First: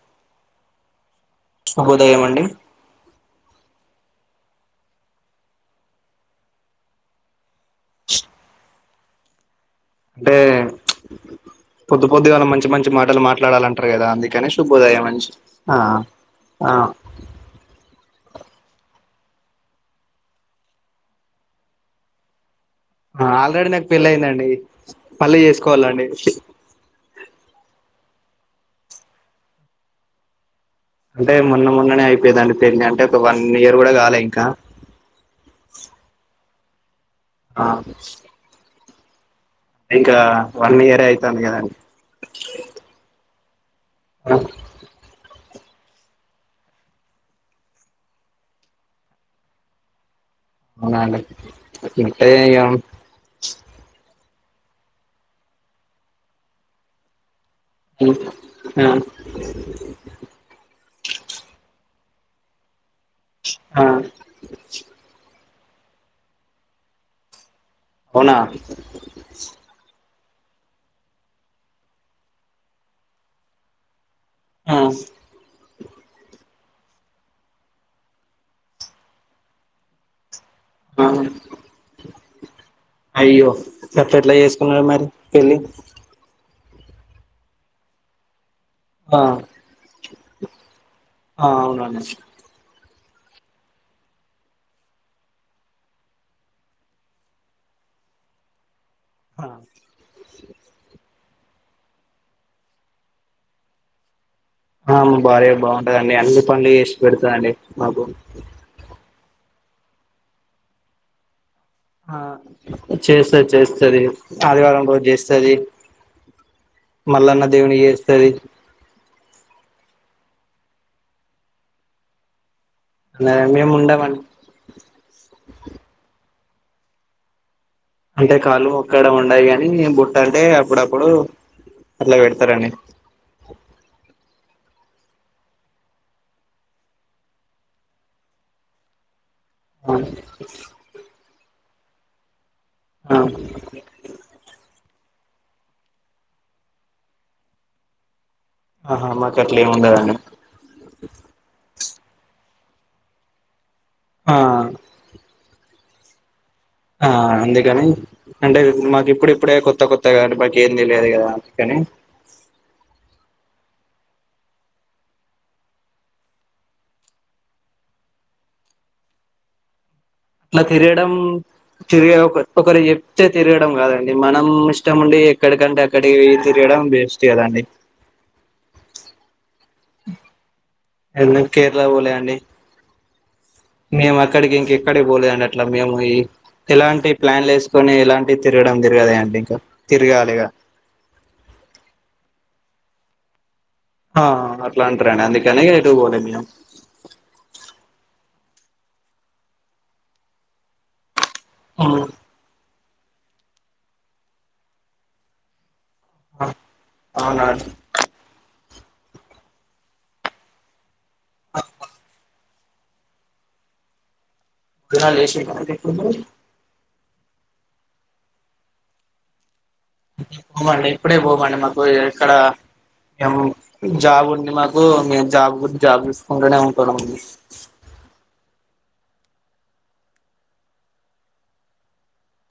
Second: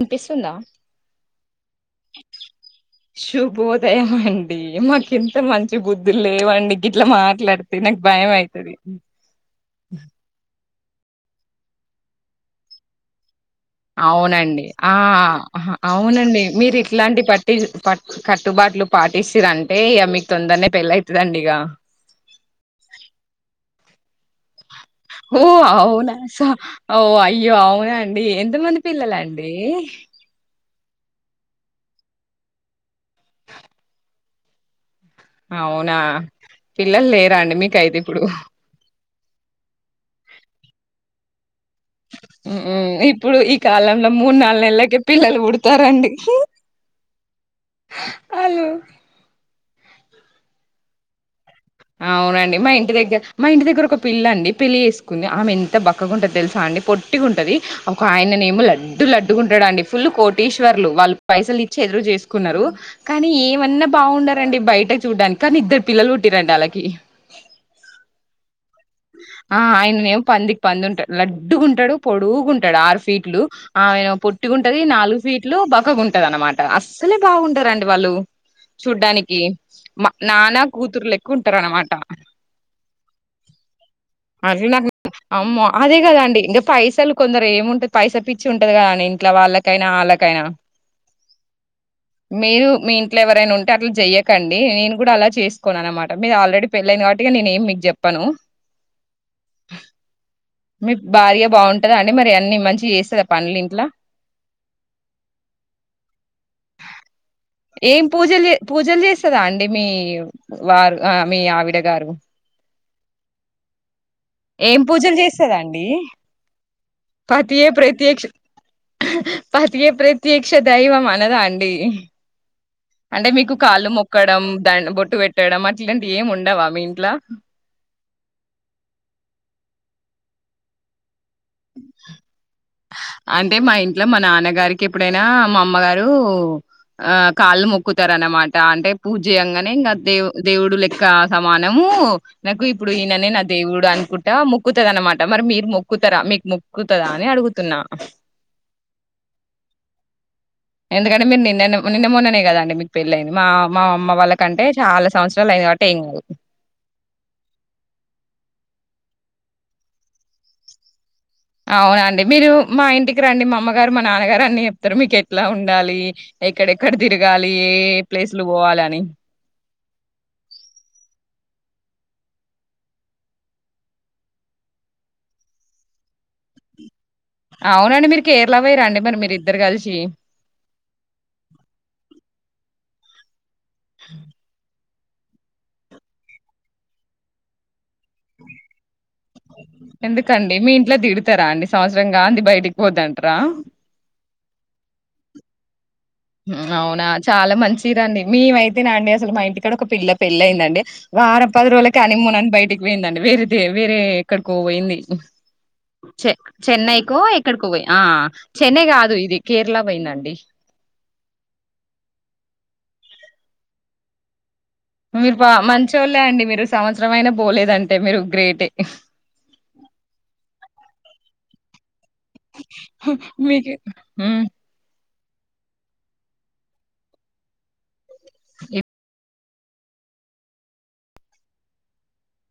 వినిపిస్తుందా శుభోదయం అండి శుభోదయం అండి మాకు ఇంత మంచి బుద్ధులు లేవండి గిట్లా మాట్లాడితే నాకు భయం అయితది అంటే పొద్దు పొద్దు గాల మంచి మంచి మాటలు మా అవునండి ఆ ఆ అవునండి ఆ మీరు ఇట్లాంటి పట్టి ప కట్టుబాట్లు పాటిస్తుది అంటే ఇక మీకు తొందరనే పెళ్ళైతుదండి ఇక ఆల్రెడీ నాకు పెళ్లి అయిందండి మళ్ళీ ఓ చేసుకోవాలండి అవునా స ఓ అయ్యో అవునా ఎంత మంది పిల్లల అండీ అంటే మొన్న మొన్ననే అయిపోయిదండి పెళ్ళి అంటే ఒక వన్ ఇయర్ కూడా కాలే ఇంకా అవునా పిల్లలు లేరా అండి ఆ మీకు అయితే ఇప్పుడు ఇంకా వన్ ఇయరె అయితాందిగదాండి మ్మ్ ఇప్పుడు ఈ కాలంలో మూడు నాలుగు నెలలకె పిలలు పుడు చెస్తారండి హలో మా నాన్న కి అవునండి మా ఇంటి దగ్గర మా ఇంటి దగ్గర ఒక పిల్ల అండి పెళ్లి చేసుకుంది ఆమె ఎంత బక్కగా ఉంటంది తెలుసా అండి పొట్టి గుంటది ఇంక ఆయననేమో ఆ లడ్డు లడ్డుగ వుంటడండి ఫుల్ కోటీశ్వర్ వాళ్ళు పైసలు ఇచ్చి ఎదురు చేసుకున్నారు కానీ ఆ ఏమన్నా బాగుండారండి బయట చూడడానికి కానీ ఇద్దరు పిల్లలు పుట్టిరంట వాళ్ళకి కి అవునా ఆ ఆయనేం పంది పంది ఉంటాడు లడ్డుగా ఉంటాడు పొడుగుంటాడు ఆరు ఫీట్లు ఆయన పొట్టి ఆ ఉంటది నాలుగు ఫీట్లు బక్కగా ఉంటది అన్నమాట అస్సలు బాగుండారండి వాళ్ళు చూడ్డానికి మ నానా ఆ కూతురులు ఎక్కుఉంటారన్నమాట అయ్యో గట్ల ఎట్లా అ చేసుకున్నారు నాకు మరి పెళ్ళి అమ్మో అదే కదండి ఇంగ పైసలు కొందరు ఏముంటది పైసా పి వచ్చి ఉంటది కదండి ఆ ఇంట్లో వాళ్ళకైనా ఆళ్ళకైనా ఆ అవునండి మీరు మీ ఇంట్లో ఎవరైనా ఉంటే అట్లా చెయ్యకండి నేను కూడా అలా చేసుకోననమాట మీరు ఆల్రెడీ పెళయింది కాబట్టి నేనేం మీకు చెప్పను. ఆ మీ భార్య బాగుంటందా అండి మరి అన్ని మంచిగా చేస్తుందా పనులు ఇంట్లో ఆ మా భార్య బాగుంటదండి అన్ని పనులు చేసి పెడుత ఏం పూజలు జే పూజలు చేసి [unintelligible] అండి మీ వారు అ మీ ఆవి ఎ గారు చేసేది చేస్తది ఏం ఆదివారం రోజు పూజలు చేస్తది. చేస్తదండి మల్లన్న పతియే దేవునికి ప్రత్యక్ష చేస్తది. పతియే ప్రత్యేక్ష దైవమనదా అండి అంటే మీకు మేము కాళ్ళు ఉండమండి మొక్కడం ద బొట్టు పెట్టడం అట్లాంటివి ఏం ఉండ ఉండవా మీఇంట్లో అంటే కాళ్ళు మొక్కడం ఉండయి గాని బొట్టు అంటే అప్పుడప్పుడు అట్లా పెడతారండి అంటే మా ఇంట్లో మా నాన్నగ గారికి ఎప్పుడైనా మా అమ్మగారు ఆ కాళ్ళు మొక్కుతార అనమాట అంటే పూ జేయంగానే ఇంగా దే ఆ దేవుడు లెక్క సమాన నమో నాకు ఇప్పుడు ఈయననే నా దేవుడు అనుకుంటా మొ మొక్కుతది అన్నమాట మరి మీరు మొక్కుతారా మీకు మొక్కుతదా అని అడుగుతున్నా ఆహా మాకట్లేమి ఉండదండి. ఎందుకంటే మీరు నిన్నానే నిన్న మొన్ననే కదండి మీకు పెళ్ళ అయింది మా మా అమ్మ ఆ వాళ్ళకంటే చాలా సంవత్సరాలు అయింది కాబట్ టెంగు ఆ అందుకని అంటే మాకు ఇప్పుడు ఇప్పుడే కొత్త కొత్త కానీ మాకు ఏమి తెయదు కదా అందుకని అవునండి మీరు మా ఇంటిక్ టీకి రండి మా అమ్మగారు మా నాన్నగారు అన్ని చెప్తారు మీకు ఎట్లా ఉండాలి ఎక్కడెక్కడ తిరగాలి ఏ ఏ ప్లేస్లు పోవాలి అని అట్లా తిరగడం తిరిగ ఒక ఒకరు చెప్తే తిరగడం కాదండి మనం ఇష్టం ఉండి ఎక్కడికంటే అక్కడికి తిరగడం బేస్ట్ అవునండి మీరు కేరళ పోయిరా రండి మరి మీరు ఇద్దరు కలిసి చే ఎందుకు కేరళ పోలే అండి మేం అక్కడికి ఇంకె అక్కడ పోలేదుండి అట్లా మేము ఈ ఎలాంటి ప్లాన్లు వేసుకొని ఎలాంటివి తిరగడం తిరగదా అండి ఇంకా తిరగాలిగా ఎందుకండి మీ ఇంట్లో తిడుతారా అండి సంవత్సరం గాందీ బయటిక్ పోతే అంటారా ఆ అట్లా అంటారండి అందుకని ఎటు పోలే మేము అవునా చాలా మంచ్ మంచిదండి మేం అయితేనా అండి అసలు మా ఇంటి కూడా ఒక పిల్ల పెళ్ళ అయిందండి వారం పదిరోజులకే హానీ మూన అని బయటక్ దండి వేరే వేరే ఎక్కడికో పోయింది చె చెన్నైకో అవునా ఎక్కడికో పోయి ఆ చెన్నై కాదు ఇది కేరళ పోయింది అండి ఆ భోజనాలు మీరు ప చేసిండ్రా అండి ఇప్పుడు మంచోలే అండి మీరు సంవత్సర చారం అయిన పోలేదంటే మీరు గ్రేటె పోమండి ఎప్పుడే పోమాన్డి మాకు ఇక్కడ మీకు జాబ్ హ్మ్ ఉంది మాకు మేము జాబ్ గు జాబ్ చూసుకుంటూనే ఉంటానమండి ఏ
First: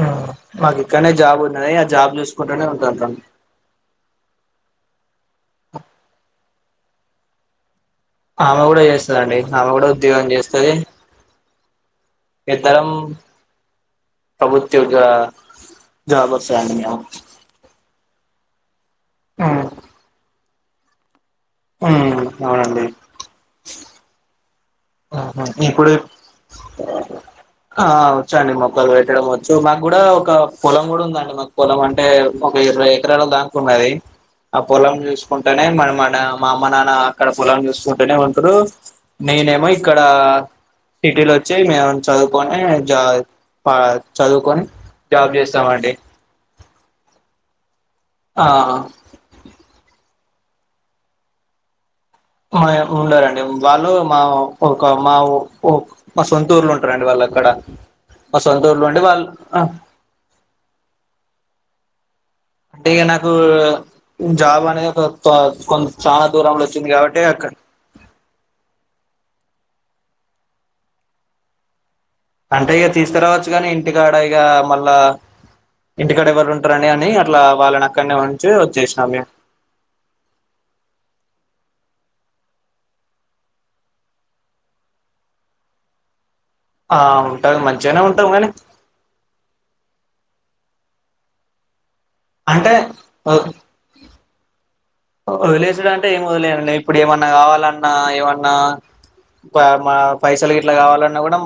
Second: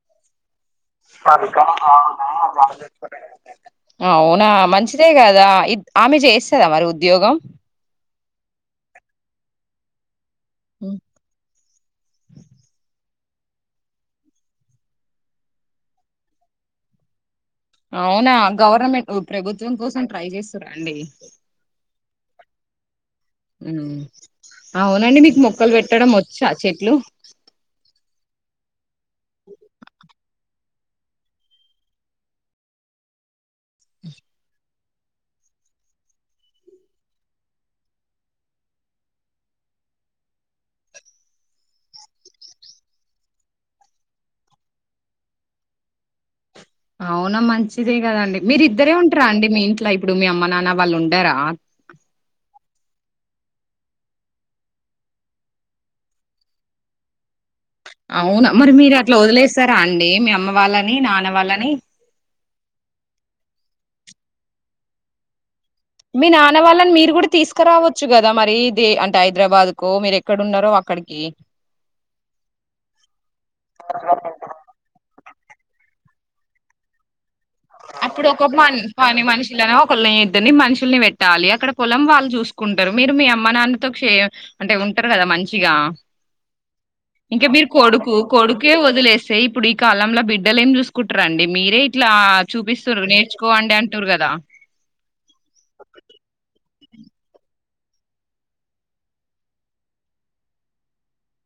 ఆ మాకు ఇక్కడనే జాబ్ ఉన్నది జాబ్ చూసుకుంటూనే ఉంటాంటాం అవునా మంచి అంతే కదా ఇ ఆమె చేస్తదా మరి ఉద్యోగం ఆమె కూడా చేస్తందిండి ఆమె కూడా ఉద్యోగం చేస్త స్థాది హ్మ్. ఇద్దరం పప్రభుతవుడ్యోగ జాబ్ఎర్స్ అండిమేము అవునా గవర్నమెంట్ ఓ ప్రభుత్వం కోసం ట్రై చేస్ రండి ఆ అవునండి హ్మ్ అవునండి మీకు మొక్కలు ఇప్పుడు పెట్టడం వచ్చా చెట్లు మక్కలు పెట్టడం వచ్చు మాకు కూడా ఒక పొలం కూడా ఉందండి మాకు పొలం అంటే ఒక ఇరవై ఎకరాలో దా ఉన్నది పొలం చూసుకుంటేనే మన మ మా అమ్మ నాన్న అక్కడ పొలం చూసుకుంటేనే ఉంటడు నేనేమో ఇక్కడ సిటీలో వచ్చి మేము చదువుకొని జా చదువుకొని జాబ్ చేస్తామ అండి అవునా మంచి ఇదే కదండి ఆ మీరు ఇద్దరే ఉంటార అండి మీ ఇంట్ ల ఇప్పుడు మీ అమ్మ నాన్న వాళ్ళు ఉండారా మా ఉండారంండి వాళ్ళు మా ఒక మా మా సొంతూర్లో ఉంటారండి వాళ్ళు అక్కడ మా అవునా మరి సొంతూరులో మీరు ఉండి అట్లా వాళ్ళు వదిలేస్తారా అండి మీ అమ్మ వాళ్ళని నాన్న వాళ్ళని అ అంటే ఇక నాకు జాబ్ అనేది ఒక కొ చాలా మీ నాన్న దూరంలో వచ్చింది వాళ్ళని మీరు కాబట్టి కూడా అక్కడ తీసుకురావచ్చు కదా మరి ద అంటే హైదరాబాద్ కో మీరు ఎక్కడున్నారో అక్కడికి అంటే ఇక తీసుకురావచ్చు కాని ఇంటికాడ ఇక మళ్ళా ఇంటికాడ ఎవరు ఉంటారని అని అట్లా వాళ్ళని అక్కడనే అప్పుడు ఒకొ ఉంచి వచ్చేసినాం మని మేము మనుషులని ఒకళని ఇద్దని మనుషుల్ని పెట్టాలి అక్కడ పొలం వాళ్ళు చూసుకుంటారు మీరు మీ అమ్మ నాన్నతో కష అంటే ఉంటారు కదా మంచిగా ఆ ఇంకా ఉంటాం మీరు మంచిగానే కొడుకు ఉంటాం కానీ కొడుకే వదిలేస్తాయి ఇప్పుడు ఈ కాలంంలో బిడ్డలే ఏం చూసుకుంటారండి మీరే ఇట్లా అంటే చూపిస్తుారు నేర్చుకోండి అంటుారు కదా వదిలేసుడు అంటే ఏ మదలే ఇప్పుడు ఏమన్నా కావాలన్నా ఏమన్నా మా పైసలు ఇట్లా కావాలన్నా కూడా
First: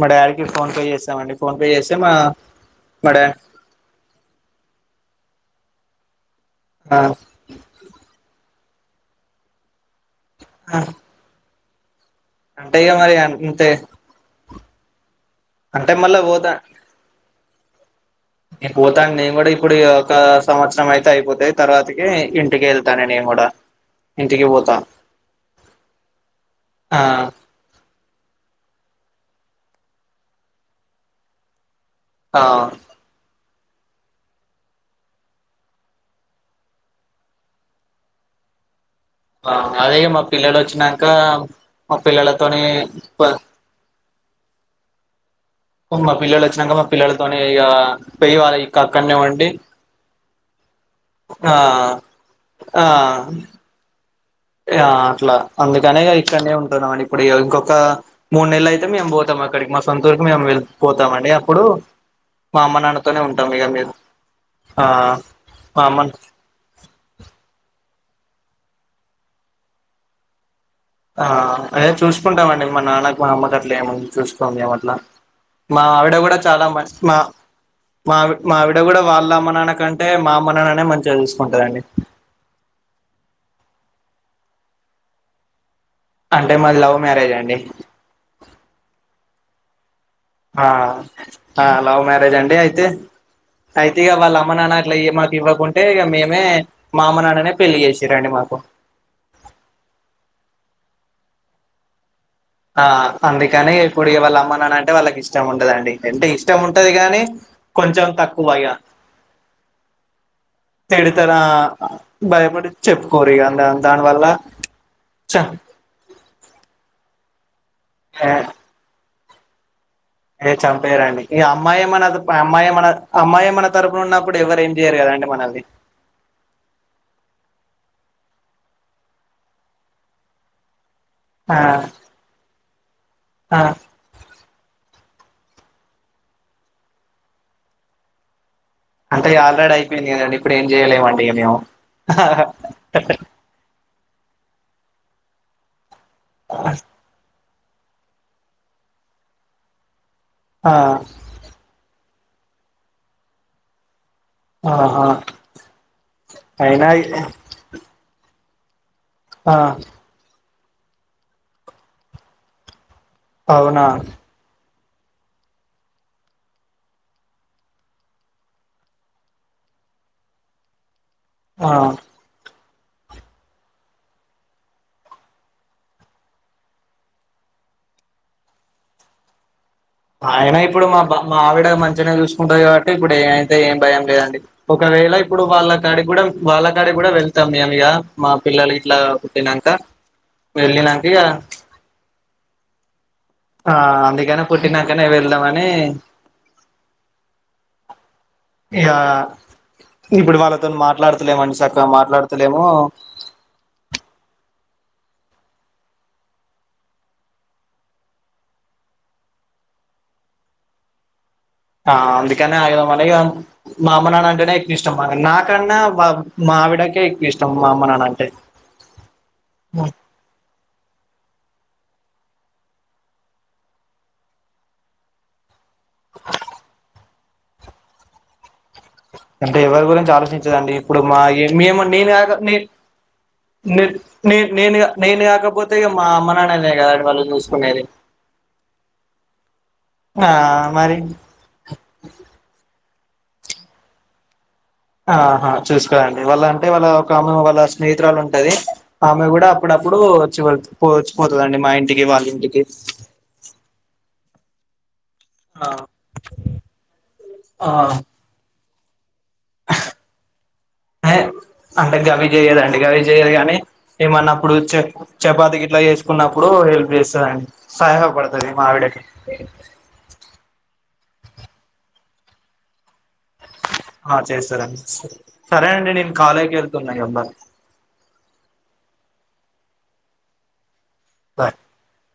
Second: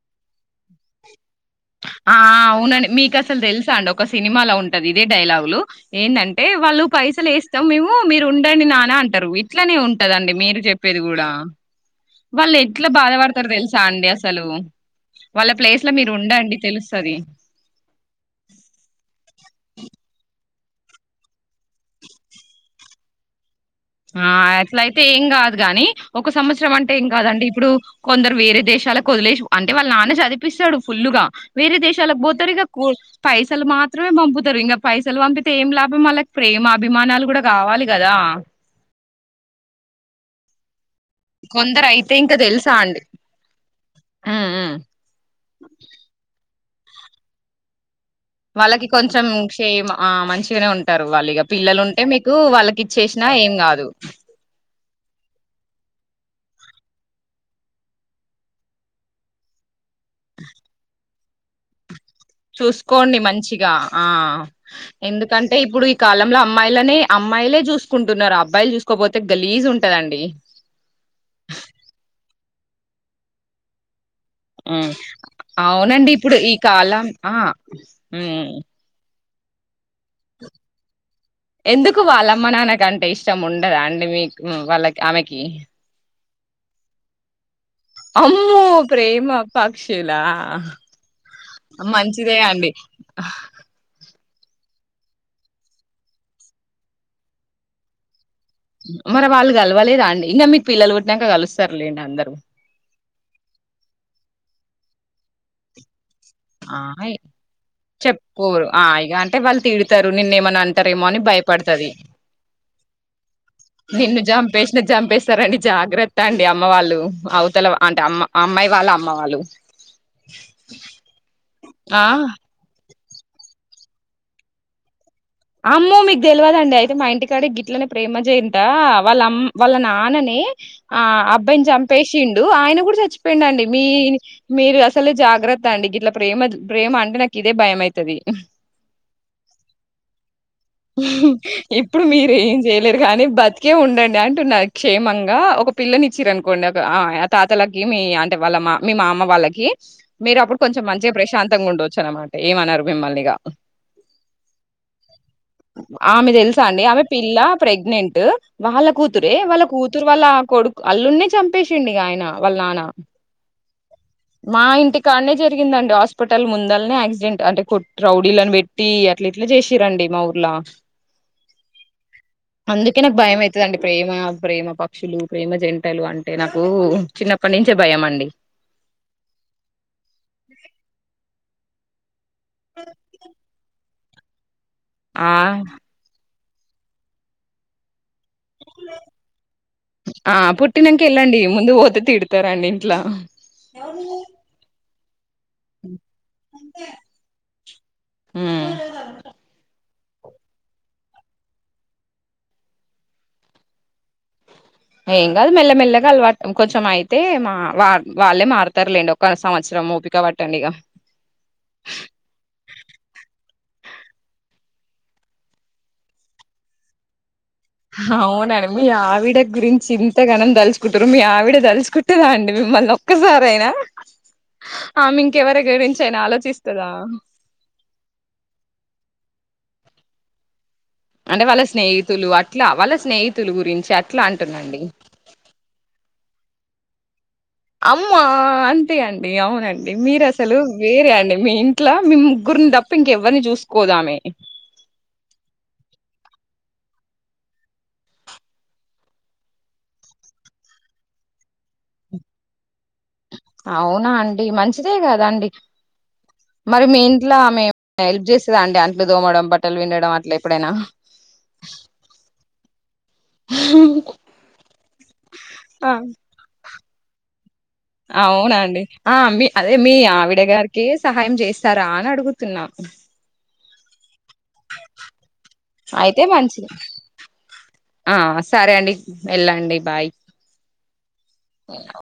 మా డాారిీకి ఫోన్ పే చేస్తామండి ఫోన్ పే చేస్తే మా ఆ అవునండి మా మీకు డాడీ అసలు తెలుసా అండి ఒక సినిమాలో ఉంటది ఇదే డైలాగులు ఏన్ దం టె వాళ్ళు పైసలు వేస్తాం మేము మీరు ఉ ం నాన్న అంటారు ఇట్లానే ఉంట కదండి మీరు చెప్పేది కూడా వాళ్ళు అంటే ఎట్లా ఇక మరి బాధపడతారు అంతే తెలుసా అండి అసలు వాళ్ళ ప్లేస్ లో అంటే మీరు మళ్ళా పోతా ఉండండి తెలుస్తుంది నేను పోతాను నేను కూడా ఇప్పుడు ఒక సంవత్సరం అయితే అయిపోతాయి తర్వాతకి ఇంటికి వెళ్తాను నేను కూడా ఆ ఇంటికి పోతా అట్ల అయితే ఏం కాదు గానీ ఒక సంవత్సరం అంటే ఆ ఏం కాదండి ఇప్పుడు కొందరు వేరే దేశాలకు వదిలే అంటే వాళ్ళ నాన్న చదిపిస్తాడు ఫుల్లు గా వేరే దేశ చాల ఆ బోతరిగా పై పైసలు మాత్రమే పంపుతారు ఇంకా పైసలు పంపితే ఏం లాభం వాళ్ళకి ప్రేమ అభిమానాలు కూడా కావాలి కదా అదే మా పిల్లడ వచ్చిన ఆ కొందరు మా అయితే ఇంకా పిల్లలతోని తెలుసా అండి ఉమ్ ఉమ్ ఉ మా పిల్లలు వచ్చినంక పిల్లలతోనే ఇగ వాళ్ళకి కొంచెం చేమ్ ఆ మంచి చిన ఉంది టరు వాళ్ళు ఇగ ఆ పిల్లలు ఉంటే మీకు వాళ్ళకి ఇచ్చేసినా ఏం కాదు ఆ అట్లా అందుకనే ఇక్కడనే ఉంటున్నాం ఇప్పుడు ఇంకొక మూడు నెలలు అయితే మేము పోతాం అక్కడికి మా కొంతవరకు మేము వెలిపోతామండి అప్పుడు మా అమ్మ చూసుకోండి నాన్నతోనే ఉంటాం ఇక మంచిగా మీరు ఆ ఆ ఎందుకంటే మా ఇప్పుడు ఈ అమ్మ కాలంలో అమ్మాయిలనే అమ్మాయిలే చూసు కుంటున్నారు ఆ అబ్బాయిలు చూసుకోపోతే గలీజు ఉంటదండి ఆ అదే చూసుకుంటామండి మా నాన్నకు మా అమ్మకు గ అట్లు ఏముంది చూస్కోంది ఏట్లా మా అవునండి ఆవిడ కూడా ఇప్పుడు ఈ చాలా మ కాలం మా ఆ మా ఉమ్ మా ఆవిడ కూడా వాళ్ళ అమ్మ నాన్న కంటే మా అమ్మ నాన్ననే మంచిగ రాసిస్తారు ఎందుకు వాళ్ళ అమ్మ నాన్న కంటే ఇష్టం ఉండదా అండి మీకు ఉమ్ వాళ్ళకి ఆమెకి అంటే మాది లవ్ మ్యారేజ్ అండి అమ్మో ప్రేమ పక్షి ఆ లవ్ మ్యారేజ్ అండి అయితే అయితే ఇగ అమ్మ నాన్న అట్లా మాకు ఇవ్వకుంటే ఇక మేమే మా అమ నాన్ననే పెళ్లి చేసిరండి మాకు మరి వాళ్ళు కలవాలి రండి ఇంకా మీకు పిల్లలు పుట్టి నంక కలుస్తారులేండి అందరం ఆ అందుకని ఇప్పుడు వాళ్ళ అమ్మనా అంటే వాళ్ళకి ఇష్టం ఉండదండి అంటే ఇష్టం ఆ ఉంటది గాని కొంచెం తక్కువ చెప్పుకోరు ఆ ఇగ అంటే వాళ్ళు తిడతారు నిన్న ఏమనా అంటారేమో అని తిడతారా భయపడతది భయపడి చెప్పుకోరు ఇగ దా నిన్ను దానివల్ల జంపేసిన చ జంపేస్తారుడి జాగ్రత్త అండి అమ్మ వాళ్ళు అవు తెలవా అంటే అమ్మ అమ్మాయి వాళ్ళ అమ్ అమ్మ వాళ్ళు అద చంపెయరాండి ఇగ అమ్మ ఆ ఏమనదు మా అమ్మమ్ అనర్ ఆ అమ్మాయే మన తరపున ఉన్నప్పుడు ఎవరు ఏం చేయరు కదండి. మనల్ని అమ్మో మీకు తెల్వదండి అయితే మా ఇంటికాడ గిట్లనే ప్రేమ జయంట వాళ్ళ అమ్ వాళ్ళ నాన్నని ఆ ఆ అబ్బాయిని చంపేసిండు ఆయన కూడా చచ్చిపోయిండు ఆ అండి మీ మీర్ అస్ తలే జాగ్రత్త అండి ఇట్లా ప్రేమ ప్రేమ అంటే నాకు ఇదే భయమైతది. అంటే ఆల్రెడీ అయిపోయింది కదా అండి ఇప్పుడు మీరు ఏం చేయలేరు కానీ బతికే ఉండండ్ ప్యాన్టున్నారు క్షేమంగా ఒక పిల్లని ఇచ్చిరనుకోండి అక ఆ య తాతలకి మీ ఆంటే వాళ్ళ మా మీ మామ వాళ్ళకి మీరు అప్పుడు ఆ కొంచెం మంచిగా ప్రశాంతంగా ఉండొచ్చు అనమాట ఏమన్నారు మిమ్మల్ని ఇగా ఆ ఆ ఆమె తెలుసా అండి ఆమె పిల్ల ప్రెగ్నెంట్ ట్ వాళ్ళ కూతురే ఆ వాళ్ళ కూతురు వాళ్ళ కొడుక్ అల్లున్నే చంపేసిండిగా ఆయన వాళ్ళ నాన్న అవ్నా మా ఇంటి కాన్నే జరిగిందండి హాస్పిటల్ ముందల్నే యాక్సిడెంట్ అంటే కొట్ రౌడీలని బెట్టి అట్లా ఇట్లా చేసిరండి మా ఊర్లా. ఆ అందుకే నాకు భయం అవుతుందండి ప్రేమ ప్రేమ పక్షులు ప్రేమ జంటలు అంటే నాకు చిన్నప్పటి నుంచే భయం అండి. ఆయన ఇప్పుడు మా బన్ మా ఆవిడ మంచిగ్నే చూస్ కుంటది కాబట్టి ఇప్పుడు యే అయితే ఏం భయంగ్ టే యండి ఒకవేళ ఆ ఇప్పుడు వాళ్ళకాడికి కూడా వాళ్ల కాడికి కూడా వెళ్తాం మేమ్ ఇగా ఆ వెళ్ళినంక పుట్టినింకా ఇగ వెళ్ళండి ముందు పోతే తిడతారండి ఇంట్లా ఆ అందుకనే పుట్టిన కానే వెళ్ళమన్ అంతే ఇగా ఇప్పుడు వాళ్ళతోని మాట్లాడుతులేమండి చక్కగా మాట్లాడుతలేము ఏం కాదు మెల్లమెల్లగా అలవాట్ కొంచెం అయితే మా వా వాళ్ళే మారుతారులేండి ఒక సంవత్సరం ఊపిక పట్టండి ఇక ఆ అందుకనే ఆగినమ్ ఇంకా అ మా అమ నాన్న అంటేనే ఎక్కువ ఇష్టం నాకన్నా బాగ్ మా ఆవిడకే ఎక్కువ ఇష్ట్ అవునండి మీ ఆవిడ గురించి ఇంతగానం దాల్చకు కుంటారు మీ ఆవిడ తలుచుకుంటుందా అండి మిమ్మల్ని ఒక్కసారి అయిన ఆమె ఇంకెవరి గురించి అయినా ఆలోచిస్తుందా ఇంకా ఎవరి గురించి ఆలోచించదు అండి ఇప్పుడు మా అంటే వాళ్ళ మే స్నేహితులు నేనుక నేను అట్లా వాళ్ళ స్నేహితులు గురించి అట్లా నేను అంటున్నాండి నేను కాకపోతే మా అమ్మ నా మనల్నే కాదండి వాళ్ళు చూసు అమ్మా అంతే అండి అవునండి మీరు ఆ అసలు మరి వేరే అండి మీ ఇంట్లో మీ ముగ్గురిని తప్పు ఇంకెవరి చూసుకోదు ఆమె ఆహా చూసుకోదండి వాళ్ళ అంటే వాళ్ళ ఒక ఆమె వాళ్ళ స్నేహితురాలు ఉంటది ఆమె కూడా అప్పుడప్పుడు వచ్చి వచ్చిపోతుందిండి మా ఇంటికి వాళ్ళ ఇంటికి ఈ మంచిదే కాద్ అండి ఆ మరి మీ ఇంట్లో ఆమె ఏమైనా హెల్ప్ చేస్తాదా అండి అంట్లు దోమడం, బట్టలు పిండడం అట్లా ఎప్పుడైనా? ఏ అంటే గవి చేయదండి గవి చేయదు గానీ ఏమన్నప్పుడు చాప్ చపాతి గిట్ల చేసుకున్నప్పుడు అప్పుడు చేస్తది అండి అవునండి ఆ మీ అదే మీ ఆవిడ గారికి సహాయం చేస్తారా అని అడుగ్ గుతున్న ఆ చేస్తారంండి సరే అండి నేను అయితే కాలేజీకి మంచిది. వెళ్తున్నా ఇగ బై హ్ వెళ్ళండి బై బాయ్ [inaudible]